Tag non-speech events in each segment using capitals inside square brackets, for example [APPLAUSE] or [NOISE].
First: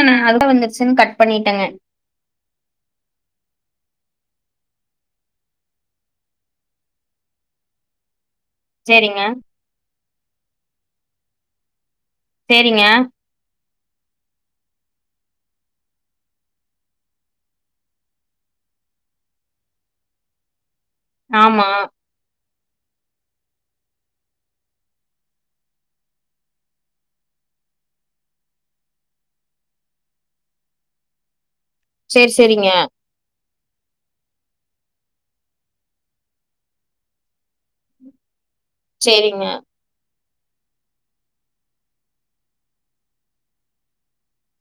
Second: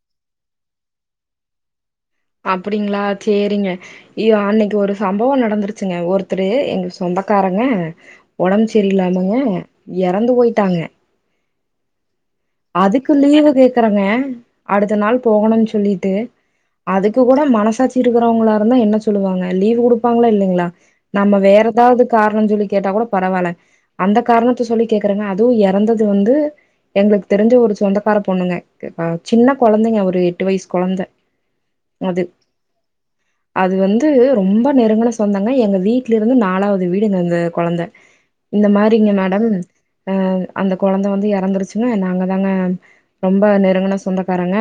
ஆ அழுக வந்துருச்சின்னு கட் பண்ணிட்டங்க அப்டிங்களா சேரிங்க யா அன்னிக்கி ஒரு சம்பவ நடந்துருச்சிங்க ஒருத்தர் எங்க சொந்தக்காரங்க உடம்பு சேரிங்க சரியில்லாமங்க இறந்து போயிட்டாங்க சேரிங்க அதுக்கு லீவு கேக்குறங்க அடுத்த நாள் போகணும்னு சொல்லிட்டு அதுக்கு கூட மனசாட்சி இருக்கிறவங்களா இருந்தா என்ன சொல்லுவாங்க லீவ்வு குடுப்பாங்களா இல்லைங்களா நம்ம வேற ஆமா ஏதாவது காரண சொல்லி கேட்டா கூட பரவாயில்ல அந்த காரணத்த சொல்லி கேக்கறங்க அதுவு இறந்தது வந்து எங்களுக்கு தெரிஞ்ச ஒரு சொந்தக்கார பொண்ணுங்க சின்ன கொழந்தைங்க ஒரு எட்டு வயசு கொழந்த அது. சேர் சேரி சேரிங்க அது வந்து ரொம்ப நெருங்கன சொந்தாங்க எங்கள் வீட்ல இருந்து நாலாவது வீடுங்க அந்த கொழந்த இந்த மாரிங்க சேரிங்க மேடம் அ அந்த கொழந்த வந்து இறந்துருச்சிங்கா நங்க தாங்க ரொம்ப நெருங்கன சொந்தக்காரங்க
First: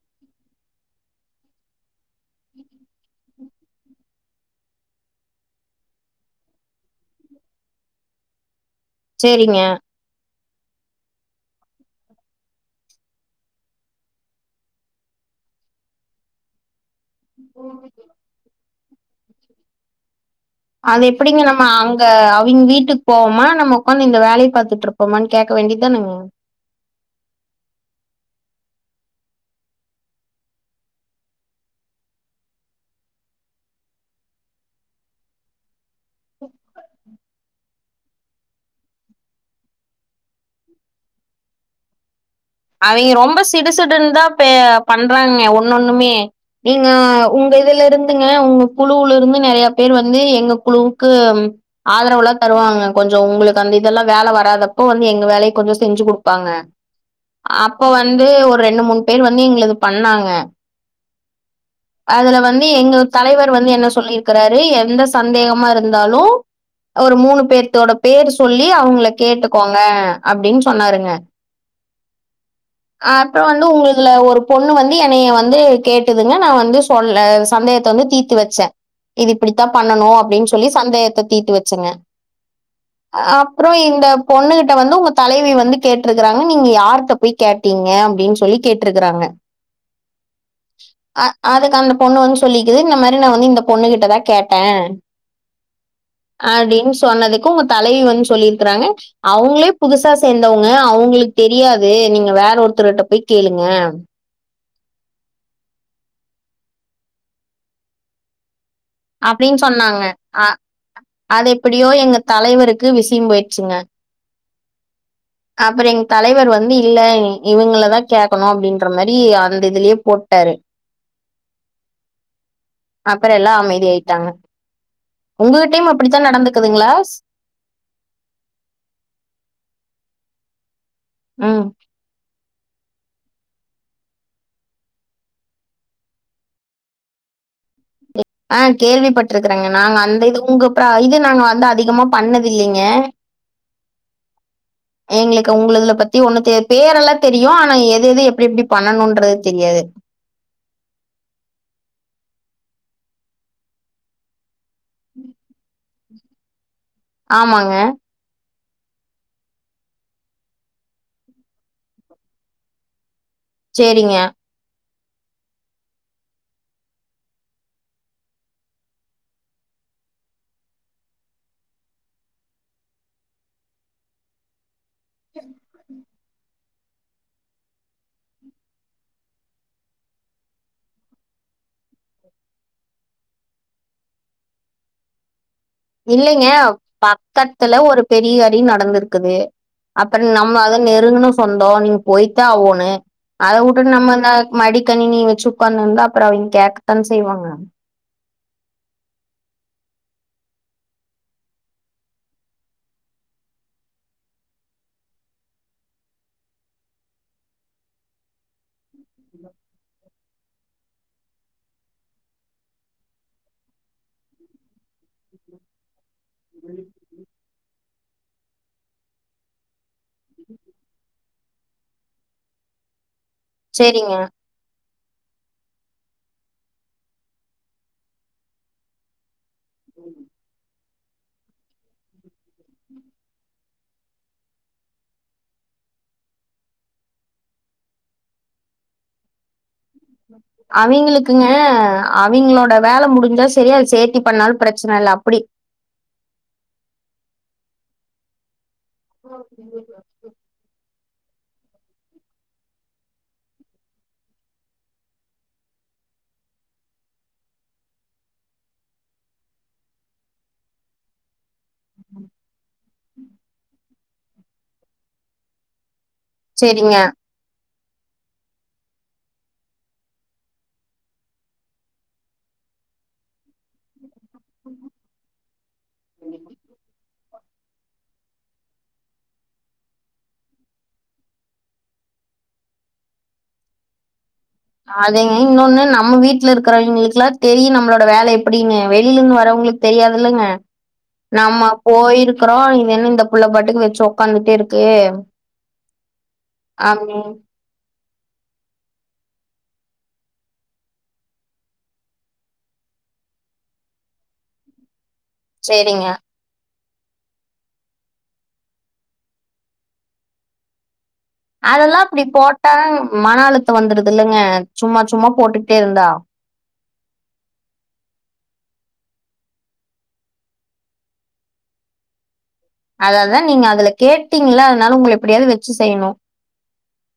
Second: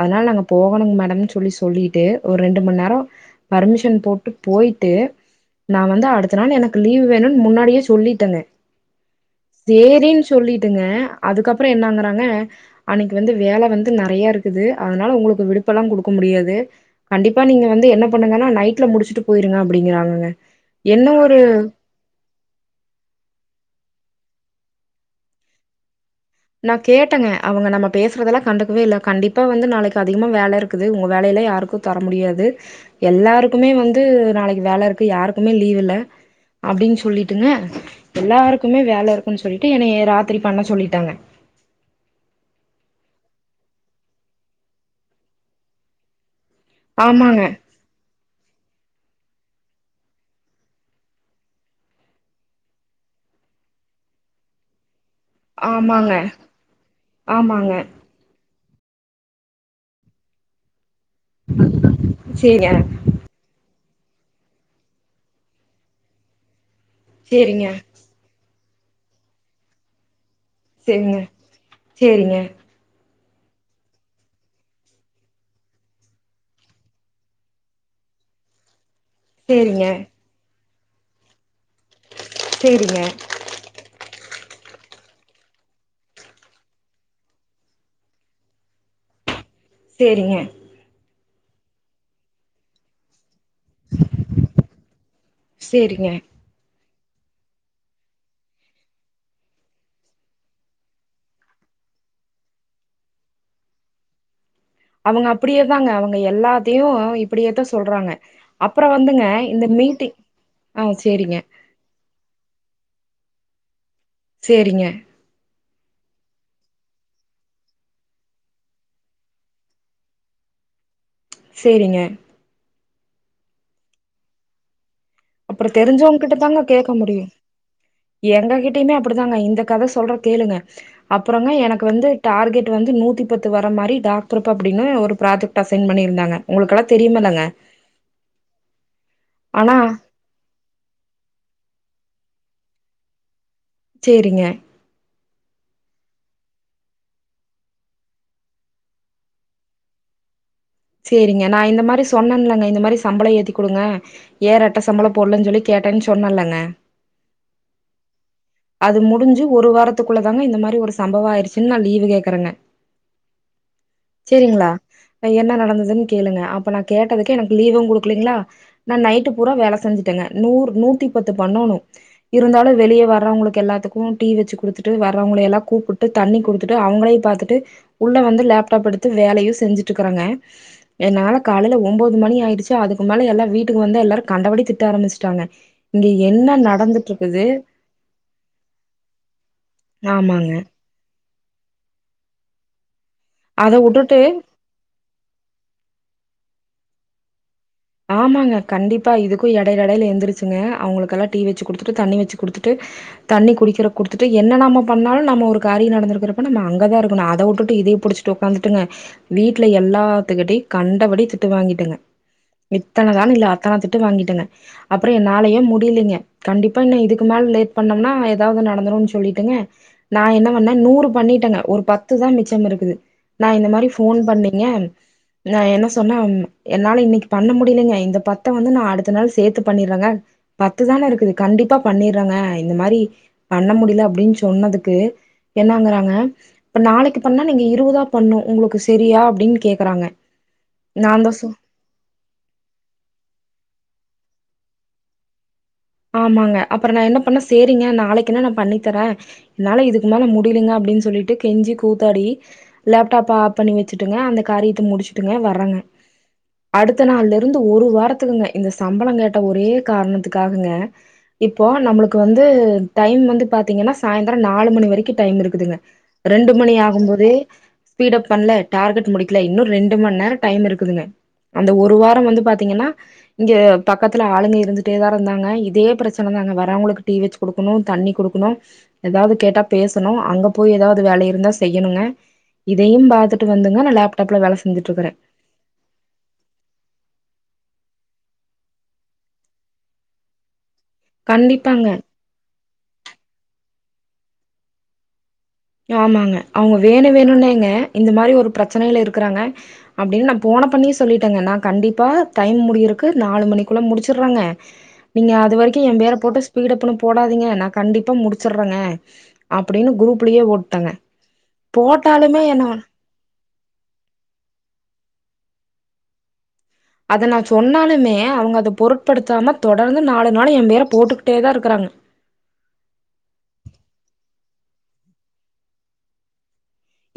அதனால நாங்க போகணுங்க மேடம் போய் சொல்லிட்டு ஒரு ரெண்டு ம நேர பர்மிஷன் போட்டு போயிட்டு நா வந்து அடுத்த நாள் எனக்கு லீவ் வேணும்னு முன்னாடியே சொல்லிட்டங்க சேரிங்க சேரினு சொல்லிட்டு ங்க அதுக்கப்பற என்னங்கறாங்க அன்னிக்கி வந்து வேல வந்து நெறைய இருக்குது அதனால உங்களுக்கு விடுப்புலா குடுக் டுக்க முடியாது கண்டிப்பா நீங்க வந்து என்ன பண்ணுங்கன்னா நைட்ல முடிச்சிட்டு போயிருங்க அப்படிங்கறாங்கங்க அது எப்டிங்க நம்ம அவுங் அ அவிங்க வீட்டுக்கு போவோமா நம் உட்காந்து இந்த வேலைய பாத்துட்டு இருப்போமா கேட்க வேண்டிதானங்க நா கேட்டங்க அவுங்க நம்ம பேசுறதுதெல்லா கண்டுக்கவே இல்ல கண்டிப்பா வந்து நாளைக்கி அதிகமா வேல இருக்குது உங்க வேலையெல்லா யாருக்கு தர முடியாது எல்லாருக்குமே வந்து நாளைக்கு வேல இருக்கு யாருக்குமே லீவ் இல்ல அப்டின்னு சொல்லிட்டுங்க எல்லாருக்குமே வேல இருக்குன்னு சொல்லிட்டு என்னய ராத்திரி பண்ண சொல்லிட்டாங்க அவிங்க ரொம்ப சிடுசிடுன்னு தா பே பண்றாங்க ஒன்னு ஒன்னுமே நீங்க ஆமாங்க, உங்க இதுல இருந்து இல்லைங்க உங்க குழுல இருந்து நெறைய பேர் வந்து எங்க குழுவுக்கு ஆதரவுலா தருவாங்க கொஞ்ச உங்களுக்கு அந்த இதுதெல்லா வேல வராத அப்போ வந்து எங்க வேலய கொஞ்ச செஞ்சி ஆமாங்க, குடுப்பாங்க ஆமாங்க. அப்ப வந்து ஒரு ரெண்டு மூணு பேர் வந்து எங்களது பண்ணாங்க அதுல வந்து சரிங்க, எங்களுக் தலைவர் வந்து என்ன சொல்லியிருக்கறாரு எந்த சந்தேகமா இருந்தாலு ஒரு மூணு சரிங்க, பேர்த்தோட பேர் சொல்லி அவுங்கள கேட்டுக்கோங்க அப்டின்னு சேரிங்க சேரிங்க அப்பற வந்து உங்கதுல ஒரு பொண்ணு வந்து என்னைய வந்து கேட்டுதுங்க நா வந்து சொல்லல சந்தேகத்த வந்து தீத் தீத்து வச்ச இது இப்டித்தா சரிங்க, பண்ணனு அப்டின்னு சொல்லி சந்தேகத்த தீத்து வச்சங்க சேரிங்க அப்புறொ இந்த பொண்ணுகிட்ட வந்து உங்க தலைவி வந்து கேட்ருக்குறாங்க நீ நீங்க யார்ட்ட போய் கேட்டீங்க அப்படின்னு சொல்லி கேட்ருக்குறாங்க சேரிங்க அ அதுக்கு அந்த பொண்ணு வந்து சொல்லிக்கிது இந்த மாரி நா வந்து இந்த பொண்ணுகிட்டதா கேட்டே சரிங்க. அப்டின் சொன்னதுக்கு உங்க தலைவி வந்து சொல்லிருக்குறாங்க அவுங்களே புதுசா சேந்தவுங்க அவுங்களுக் தெரியாது நீங்க வேற ஒருத்தர்கிட்ட போய் கேளுங்க அவுங்க அப்டியேதாங்க அவுங்க எல்லாத்தையு இப்படியேத்தான் சொல்றாங்க அப்பறொ வந்துங்க இந்த அப்டின்னு மீட்டிங் ஆ சேரிங்க எப்படியோ எங்க தலைவருக்கு விஷயம் போயிருச்சிங்க சேரிங்க அப்பற எங்க தலைவர் வந்து இல்ல இவுங்கள தா கேக்கணு அப்டின்ற மாதிரி அந்த இதுலயே போட்டாரு சேரிங்க அப்பற எல்லா அமைதி ஆயிட்டாங்க அப்புறோ உங்ககிட்டையும் அப்படித்தான் நடந்துக்குதுங்ளா எங்ககிட்டயுமே அப்படித்தாங்க இந்த கத சொல்ற கேளுங்க அப்புறங்க ம் எனக்கு வந்து டார்கெட் வந்து நூத்தி பத்து வர மாரி டாக்ட்ருப்பு அப்டின்னு ஒரு ப்ராஜெக்ட் அசைன் பண்ணியிருந்தாங்க உங்களுக்கெல்லா தெரியுமில்லங்க ஆ கேள்விப்பட்ருக்குறேங்க ஆனா நாங்க அந்த இது உங்க ப்ரா இது நாங்க வந்து அதிகமா பண்ணதுல்லிங்க சேரிங்க எங்களுக்கு உங்களதுல பத்தி ஒண்ணு தெ பேரெல்லா தெரியு ஆனா எது எது எப்டி எப்டி பண்ணனுன்றது தெரியாது செரிங்க நா இந்த மாரி சொன்னேன்லங்க இந்த மாரி சம்பள ஏத்தி குடுங்க ஏறட்ட சம்பளம் போட்லன் சொல்லி கேட் டேன் சொன்னல்லங்க ஆமாங்க அது முடிஞ்சு ஒரு வாரத்துக்குள்ள தாங்க இந்த மாரி ஒரு சம்பவொ ஆயிருச்சுன்னு நா லீவு கேக்குறேங்க சேரிங்க செரிங்ளா என்ன நடந்ததுன் கேளுங்க அப்ப நா கேட்டதுக்கே எனக்கு லீவூ குடுக்குலீங்ளா நா நைட்டு பூரா வேல செஞ்சுட்டேங்க நூ நூத்தி பத்து பண்ணணு இருந்தாலு வெளியே வர்றவுங்களுக்கு எல்லாத்துக்கூ டீ வெச்சு குடுத்துட்டு வர்றவுங்கள எல்லா கூப்புட் டு தண்ணி குடுத்துட்டு அவுங்களே பாத்துட்டு உள்ள வந்து லேப்டாப் எடுத்து வேலையு செஞ்சுட்ருக்கறங்க என்னால காலையில ஒம்போது மணி ஆயிடுச்சு அதுக்கு மேலே எல்லா வீட்டுக்கு வந்து எல்லாரு கண்டபடி திட்ட ஆரம்பிச்சுட்டாங்க இங்க இல்லைங்க என்ன நடந்துட்டு இருக்குது பக்கத்துல ஒரு பெரிய அடி நடந்திருக்குது அப்பற ஆமாங்க நம்ம அத நெருங்குன சொந்தோ நீங்க போயித்தா ஆவோனு அத வுட்டுட்டு நம்ம மடிக்கணிணி வச்சு உட்காந்து இருந்தா அப்பற அவிங்க கேக்கத்தான செய்வாங்க ஆமாங்க கண்டிப்பா இதுக்கூ எடையில எடையில எந்திரச்சுங்க அவுங்களுக்கெல்லாம் டீ வச்சு குடுத்துட்டு தண்ணி வச்சு குடுத்துட்டு தண்ணி குடிக்கிற குடுத்துட்டு என்ன நம்ம பண்ணாலு நம்ம ஒரு காரிய நடந்தருக்கிறப்ப நம்ம அங்கதா இருக்கணு அத வுட்டுட்டு இதே புடிச்சிட்டு டு ஒக்காந்துட்டுங்க வீட்டுல எல்லாத்துக்கிட்டயு கண்டபடி திட்டு வாங்கிட்டங்க இத்தனநாள் இல்ல அத்தன திட்டு வாங்கிட்டேங்க அப்பறொ என்னாலயே முடியலைங்க கண்டிப்பா இன்னு இதுக்கு மேல லேட் பண்ணம்னா எதாவ்து நடந்துருன் சொல்லிட்டுங்க நா என்ன பண்ணே நூறு பண்ணிட்டேங்க ஒரு பத்து பத்துதா மிச்சம் இருக்குது நா இந்த மாரி சேரிங்க ஃபோன் பண்ணி ங்க நா என்ன சொன்ன என்னால இன்னைக்கு பண்ண முடியலிங்க இந்த பத்த வந்து நா அடுத்த நாள் சேத்து பண்ணிறேங்க பத்து தான இருக்குது கண்டிப்பா பண்ணிறேங்க இந்த மாரி பண்ண முடில அப்டின் சொன்னதுக்கு என்னங்கறாங்க இப்ப நாளைக்கு பண்ணா நீங்க இருவதா பண்ணு உங்களுக்கு சேரியா அப்டின்னு கே அவிங்களுக்குங்க அவிங்களோட வேல முடிஞ்சா செரி அது சேத்தி பண்ணாலு பிரச்சன இல்ல அப்புடி ஆமாங்க அப்பறோ நா என்ன பண்ண சேரிங்க நாளைக்குனா நா பண்ணி தரே என்னால இதுக்கு மேல முடி இருங்க அப்டின்னு சொல்லிட்டு கெஞ்சி கூத்தாடி லேப்டாப்ப ஆப் பண்ணி வெச்சுட்டுங்க அந்த காரியத்த முடிச்சுட்டுங்க வர்றங்க அடுத்த நாள்ல இருந்து ஒரு வாரத்துக்குங்க இந்த சம்பளோ கேட்ட ஒரே காரணத்துக்காகங்க இப்போ நம்முளுக்கு வந்து டைம் வந்து பாத்தீங்கன்னா சாயந்திரோ நாலு மணி வரிக்கோ டைம் இருக்குதுங்க ரெண்டு மணி சேரிங்க ஆகும் போது ஸ்பீட்அப் பண்ல டார்கெட் முடிக்கல இன்னு ரெண்டு மண் நேரோ டைம் இருக்குதுங்க அந்த ஒரு வாரோ வந்து பாத்தீங்கன்னா இங்க பக்கத்துல ஆளுங்க இருந்துட்டேதா இருந்தாங்க இதே பிரச்சன தாங்க வரவங்குளுக்கு டீ வெச்சு குடுக்கணோ தண்ணி குடுக்கணோ எதாவது கேட்டா பேசணோ அங்க போய் எதாவது வேலை இருந்தா செய்யணோங்க இதையு பாத்துட்டு வந்துங்க நா லேப்டாப்ல வேல செஞ்சுட்டு இருக்கறே ஆதெங் இன்னொன்னு நம்ம வீட்ல இருக்கிறவயங்களுக்லா தெரியு நம்மளோட வேல எப்டினு வெளில இருந்து வரவங்குளுக்கு தெரியாது இல்லங்க நம்ம கண்டிப்பாங்க போயிருக்கறோ இது என்ன இந்த புள்ள பாட்டுக்கு வெச்சு ஒக்காந்துட்டே இருக்கே ஆமாங்க அவங்க வேணு வேணுனேங்க இந்த மாரி ஒரு பிரச்சனைையில இருக்குறாங்க அப்டீன்னு நா போன பண்ணியே சொல்லிட்டேங்க நா கண்டிப்பா டைம் முடியிருக்கு நாலு மணிக்குள்ள முடிச்சுடுறேங்க நீங்க அது வரிக்கு எ சரிங்க. பேற போட்டு பீடப்லா போடாதீங்க நா கண்டிப்பா முடிச்சுறுவங்க அப்டீனு குரூப் லயே போட்டங்க அதெல்லா அப்டி போட்டா மன அழுத்தோ வந்துரது இல்லங்க சும்மா சும்மா போட்டுகிட்டே இருந்தா அத நா சொன்னாலுமே அவங்க அத பொருட்படுத்தாம தொடர்ந்து நாலு நாள் ஏ பேரை போட்டுக்கிட்டே தா இருக்குறாங்க அத தா நீங்க அதுல கேட்டீங்கள அதனால உங்கல எப்புடியாவது வெச்சு செய்யணோ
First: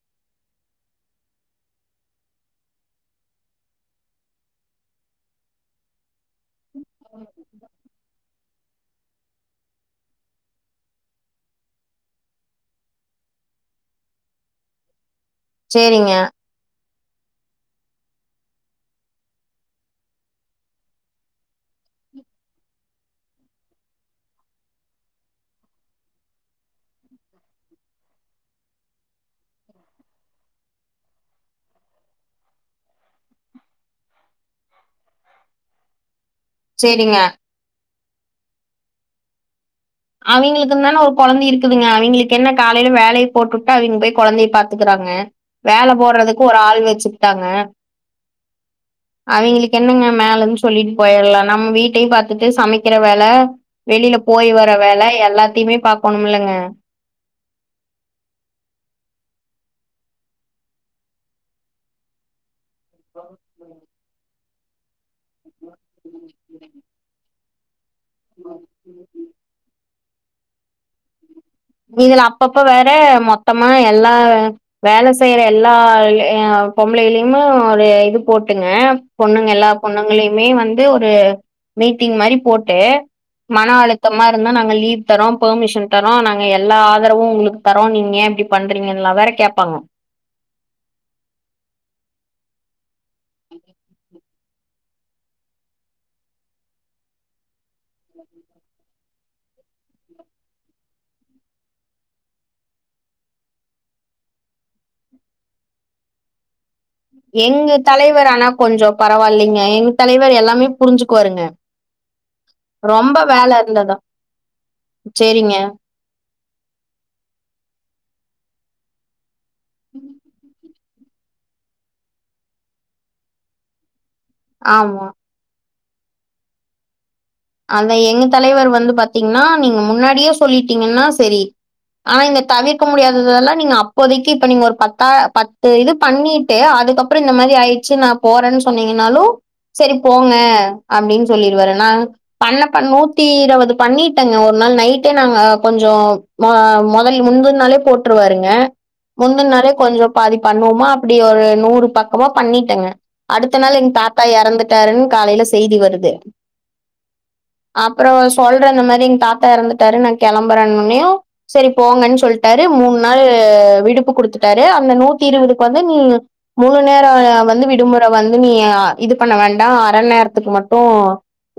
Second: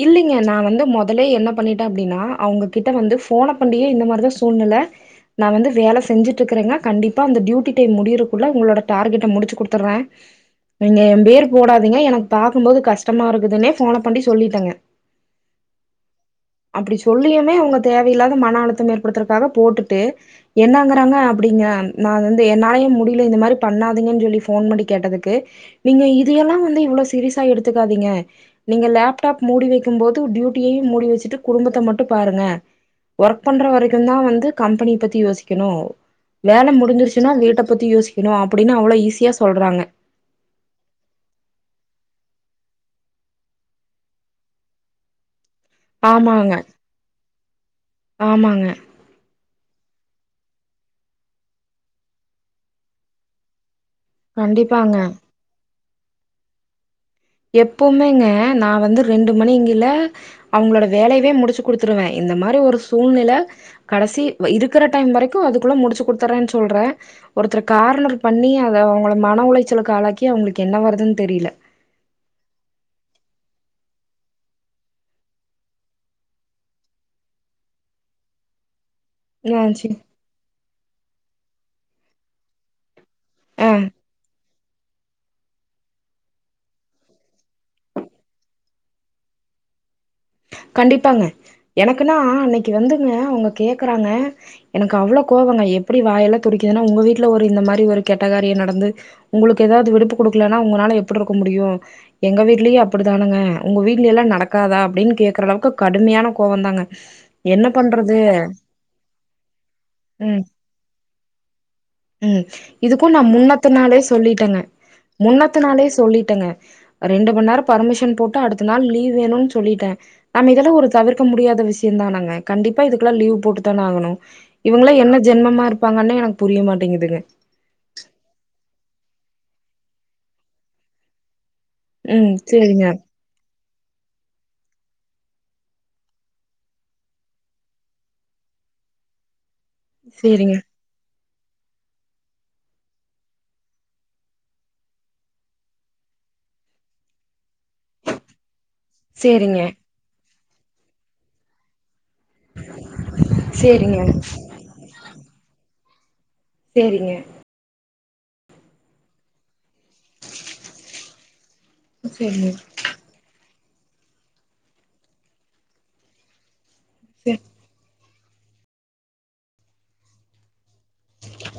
இல்லீங்க நா வந்து மொதலே என்ன பண்ணிட்டே அப்டீன்னா அவுங்ககிட்ட வந்து ஃபோன ஃபெரெண்ட்லயே இந்த மாரிதா சூழ்நில நா வந்து வேல செஞ்சுட்ருக்கிறேங்க கண்டிப்பா அந்த டியூட்டி டைம் முடியறக்குள்ள உங்களோட டார்கெட்ட முடிச்சு குடுத்துருவ நீங்க ஏ பேரு போடாதீங்க எனக்கு பாக்கும் போது கஷ்டமா இருக்குதுன்னே ஃபோன பண்ணி சொல்லிட்டேங்க சேரிங்க அப்டி சொல்லியுமே அவுங்க தேவையில்லாத மன அழுத்தம் ஏற்படுத்றதுக்காக போட்டுட்டு என்னங்கறாங்க அப்டீங்க நா வந்து என்னாலயே முடியுல இந்த மாரி பண்ணாதீங்கன் சொல்லி ஃபோன் பண்டி கேட்டதுக்கு நீங்க இதையெல்லா வந்து இவ்ளோ சீரியஸா எடுத்துக்காதீங்க நீங்க லேப் டாப் மூடி வெக்கும் போது டியூட்டியையு மூடி வெச்சுட்டு குடும்பத்த மட்டு பாருங்க ஒர்க் பண்ற வரைக்கோந்தா வந்து கம்பெனி பத்தி யோசிக்கணோ வேல சரிங்க. முடிஞ்சிறுச்சுனா வீட்ட பத்தி யோசிக்கணோ அப்டீனு அவ்வளோ ஈஸியா சொல்றாங்க அவிங்களுக்குந்தான ஒரு கொழந்த இருக்குதுங்க அவிங்களுக்கு என்ன காலையில வேலய போட்டுட்டு அவிங்க போய் கொழந்தைய பாத்துக்குறாங்க வேல போட்றதுக்கு ஆமாங்க ஒரு ஆள் வெச்சுக்கிட்டாங்க ஆமாங்க அவிங்குளுக்கு என்னங்க மேலந்து சொல்லிட்டு போயிடலா நம்ம வீட்டையு பாத்துட்டு சமைக்குற வேல வெளில போய் வர கண்டிப்பாங்க வேல எல்லாத்தயுமே பாக்கணோம்லங்க எப்பவுமேங்க நா வந்து ரெண்டு மணிங்கள அவங்களோட வேலையவே முடிச்சு குடுத்துருவே இந்த மாரி ஒரு சூ சூழ்நில கடைசி இருக்குற டைம் வரைக்கோ அதுக்குள்ள முடிச்சு குடுத்தறேன்னு சொல்றே ஒருத்தர கார்னர் பண்ணி அத அவங்கள மன உளைச்சலுக்கு ஆளாக்கி அவங்களுக்கு என்ன வருதுன்னு தெரியுல இதுல அப்பப்ப வேற மொத்தமா எல்லா வேல செய்யற எல்லா அ பொம்பளைலியுமு ஒரு இது போட்டுங்க பொண்ணுங்க ஆ எல்லா சரி பொண்ணுங்களையுமே வந்து ஒரு மீட்டிங் மாரி போட்டு ஆ மன அழுத்தமா இருந்தா நாங்க லீவ் தரோ பொமிஷன் தரோ நாங் எல்லா ஆதரவு உங்களுக்கு தரோ நீங்க ஏ இப்டி பண்றீங்கல்லா வேற கேப்பாங்க கண்டிப்பாங்க எனக்குனா அன்னைக்கு வந்துங்க அவுங்க கேக்கறாங்க எனக்கு அவ்ளோ கோவங்க எப்டி வாயெல்லா துடிக்கிதுனா உங்க வீட்ல ஒரு இந்த மாரி ஒரு கெட்டகாரிய நடந்து உங்களுக்கு ஏதாவது விடுப்பு குடுக்கலனா உங்கனால எப்டி இருக்க முடியு எங்க வீட்லயு அப்டிதானங்க உங்க வீட்லயலா நடக்காதா அப்டின் கேக்குற அளவுக்கு கடுமையான கோவ தாங்க எங்க தலைவர் ஆனா கொஞ்சோ பரவால்லிங்க எங்க தலைவர் ம் எல்லாமே புரிஞ்சுக்குவாருங்க ம் இதுக்கு ரொம்ப நா வேல முன்னத்த இருந்ததா நாளே சொல்லிட்டங்க சரிங்க. முன்னத்த நாளே சொல்லிட்டங்க ரெண்டு மண் நேர பர்மிஷன் போட்டு அடுத்த நாள் லீவ் வேணுன் சொல்லிட்ட நம்ம இதெல்லா ஒரு தவிர்க்க முடியாத விஷிய தானங்க கண்டிப்பா இதுக்கெல்லா லீவ் போட்டு தான ஆகணு இவங்களா ஆமா. என்ன ஜென்மமா இருப்பாங்கனே எனக்கு புரிய மாட்டேங்கிதுங்க அதா எங்க தலைவர் வந்து பாத்தீங்னா நீங்க முன்னாடியே சொல்லிட்டீங்கன்னா செரி ஆனா ம் இந்த தவிர்க்க சேரிங்க முடியாது அதெல்லா நீங்க அப்போதைக்கு இப்ப நீங்க ஒரு பத்தா பத்து இது பண்ணிட்டு அதுக்கப்புற இந்த மாரி ஆய்ட்ச்சி நா போறேன்னு சொன்னீங்கன்னாலு செரி போங்க சேரிங்க அப்டின் சொல்லிருவாரு நா பண்ண பண் நூத்தி இரவது பண்ணிட்டங்க ஒரு நாள் நைட்டே நாங்க கொஞ்சோ ம மொதல் முஞ்சொரு நாளே போட்டுருவாருங்க முந்தன் சேரிங்க நாளே கொஞ்ச பாதி பண்ணுவோமா அப்டி ஒரு நூறு பக் அவா பண்ணிட்டங்க அடுத்த நாள் எங்க சேரிங்க தாத்தா எறந்துட்டாருன் காலைல செய்தி வருது சேரிங்க அப்றோ சொல்ற இந்த மாரி எங் தாத்தா எறந்துட்டாரு நா கெளம்புறன் ஒன்னியு செரி போங்கன் சேரிங்க சொல்ட்டாரு மூனு நாலு விடுப்பு குடுத்துட்டாரு அந்த நூத்தி இருவதுக்கு வந்து நீ மூணு மண் நேரோ சே வந்து விடுமுற ப வந்து நீ இது பண்ண வேண்டா அர நேரத்துக்கு மட்டு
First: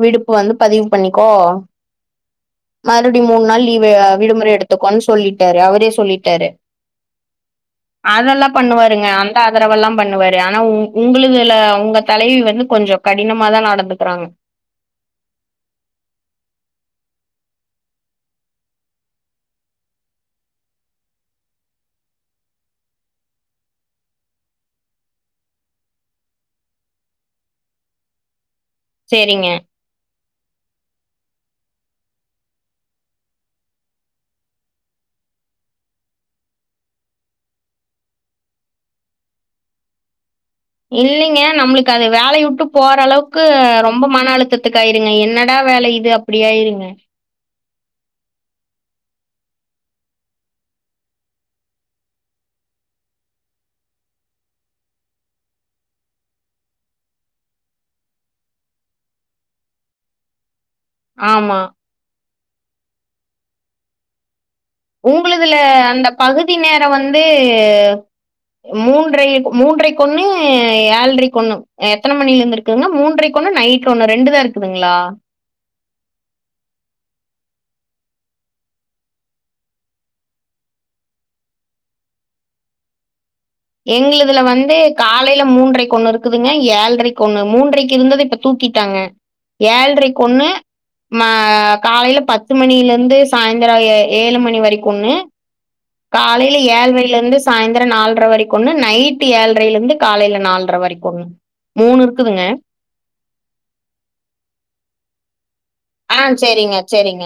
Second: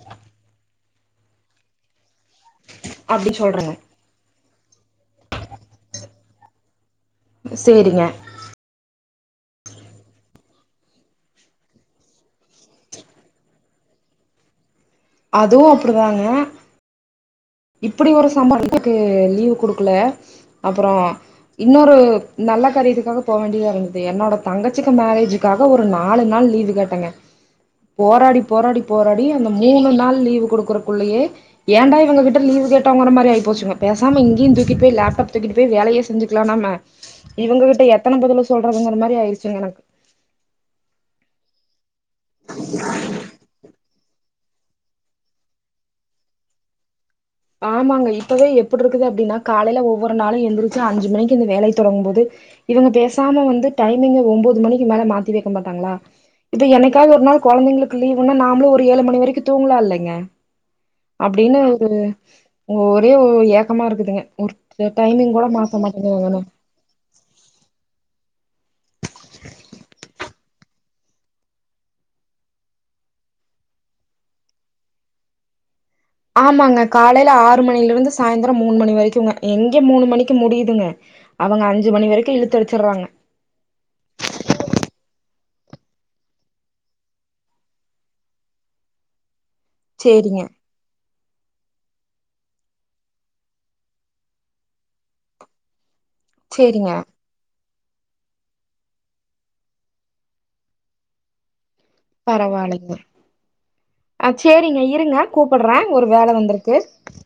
விடுப் பதிவு பண்ணிக்கோ மறுபடி அப்டி மூண் நாள் சொல்றாங்க லீவு விடுமுற எடு த்து கோன் சொல்லிட்டாரு அவரே சொல்லிட்டாரு சேரிங்க அதெல்லா பண்ணுவாருங்க அந்த ஆதரவெல்லா பண்ணுவாரு ஆனா உங் உங்களதுல உங்க தலைவி வந்து கொஞ்சோ கடினமா தா நடந்துக்றாங்க அதுவு அப்டிதாங்க இப்டி ஒரு சம்பளத்துக்கு லீவ் குடுக்கல அப்புறோ இன்னொரு நல்ல காரியத்துக்காக போ வேண்டியதா இருந்தது என்னோட தங்கச்சிக்கு மேரேஜி க்காக ஒரு நாலு நாள் லீவு கேட்டங்க போராடி போராடி போராடி அந்த சேரிங்க மூணு நாள் லீவு குடு க்குறக் குள்ளயே ஏண்டா இவுங்க கிட் ட லீவு கேட்டாங்கற மாரி ஆயிப் போச்சுங்க பேசாம இங்கியு தூக்கிட் போய் லேப்டாப் தூக்கிட்டு போயி வேலையே செஞ்சிக்லா நாம்ம இவுங்க கிட்ட எத்தன பதில சொல்றதுங்கற மாரி ஆயிரிச்சிங்க எனக்கு இல்லைங்க நம்மளுக்கு அது வேலைய வுட்டு போற அளவுக்கு ரொம்போ மன அழுத்தத் துக்காயிருங்க என்னடா வேல இது அப்டியாயிருங்க ஆமாங்க இப்பவே எப்டிருக்குது அப்டினா காலைல ஒவ்வொரு நாளு எந்திரிச்சி அஞ்சு மணிக்கு இந்த வேலை தொடங்கு போது இவுங்க பேசாம வந்து டைமிங்கு ஒன்பது மணிக்கு மேல மாத்தி வெக்க மாட்டாங்ளா இது என்னைக்காவது ஒரு நாள் கொழந்தைங்களுக்கு லீவுன்னா நாமளு ஒரு ஏழு மணி வரைக்கு தூங்லா இல்லைங்க அப்டின்னு ஆமா ஒரு ஒரே ஒ ஏக்கமா இருக்குதுங்க ஒரு டைமிங் கூட உங்களுதுல மாத்த அந்த மாட்டேங்குறாங்கன்னு பகுதி நேரோ வந்து மூன்றரைக் மூன்றரை ஒன்னு ஏழரைக் ஒன்னு எத்தன மணில இருந்துருக் குனா மூன்றைக்கு ஒண்ணு நைட் ஒண்ணு ரெண்டு தா இருக்குதுங்களா ஆமாங்க காலேல ஆறு மணில இருந்து சாயந்திரோ மூணு மணி வரைக்குங்க எங்க மூணு மணிக்கு முடியுதுங்க அவுங்க அஞ்சு மணி வரைக்கு இழுத்து அடிச்சிடுறாங்க எங்களதுல வந்து காலேல மூன்றைக்கு ஒண்ணு இருக்குதுங்க ஏழரைக்கு ஒண்ணு மூன்றரைக்கு இருந்தத இப்ப தூக்கிட்டாங்க [INAUDIBLE] ஏழரைக்கு சேரிங்க ஒண்ணு மா காலேல பத்து மணில இருந்து சாயந்தரோ ஏ ஏழு மணி வரைக்கு ஒண்ணு காலேல சேரிங்க ஏழ்ரைலருந்து சாயந்திரோ நால்ரை வரை கொன்னு நைட்டு ஏழ்ரைல இருந்து காலேல நால்ரை வரைக்கு ஒண்ணு மூணு இருக்குதுங்க பரவால்லைங்க ஆ சேரிங்க இருங்க கூப்பிடுறே ஒரு வேல ஆ வந்திருக்கு சேரிங்க சேரிங்க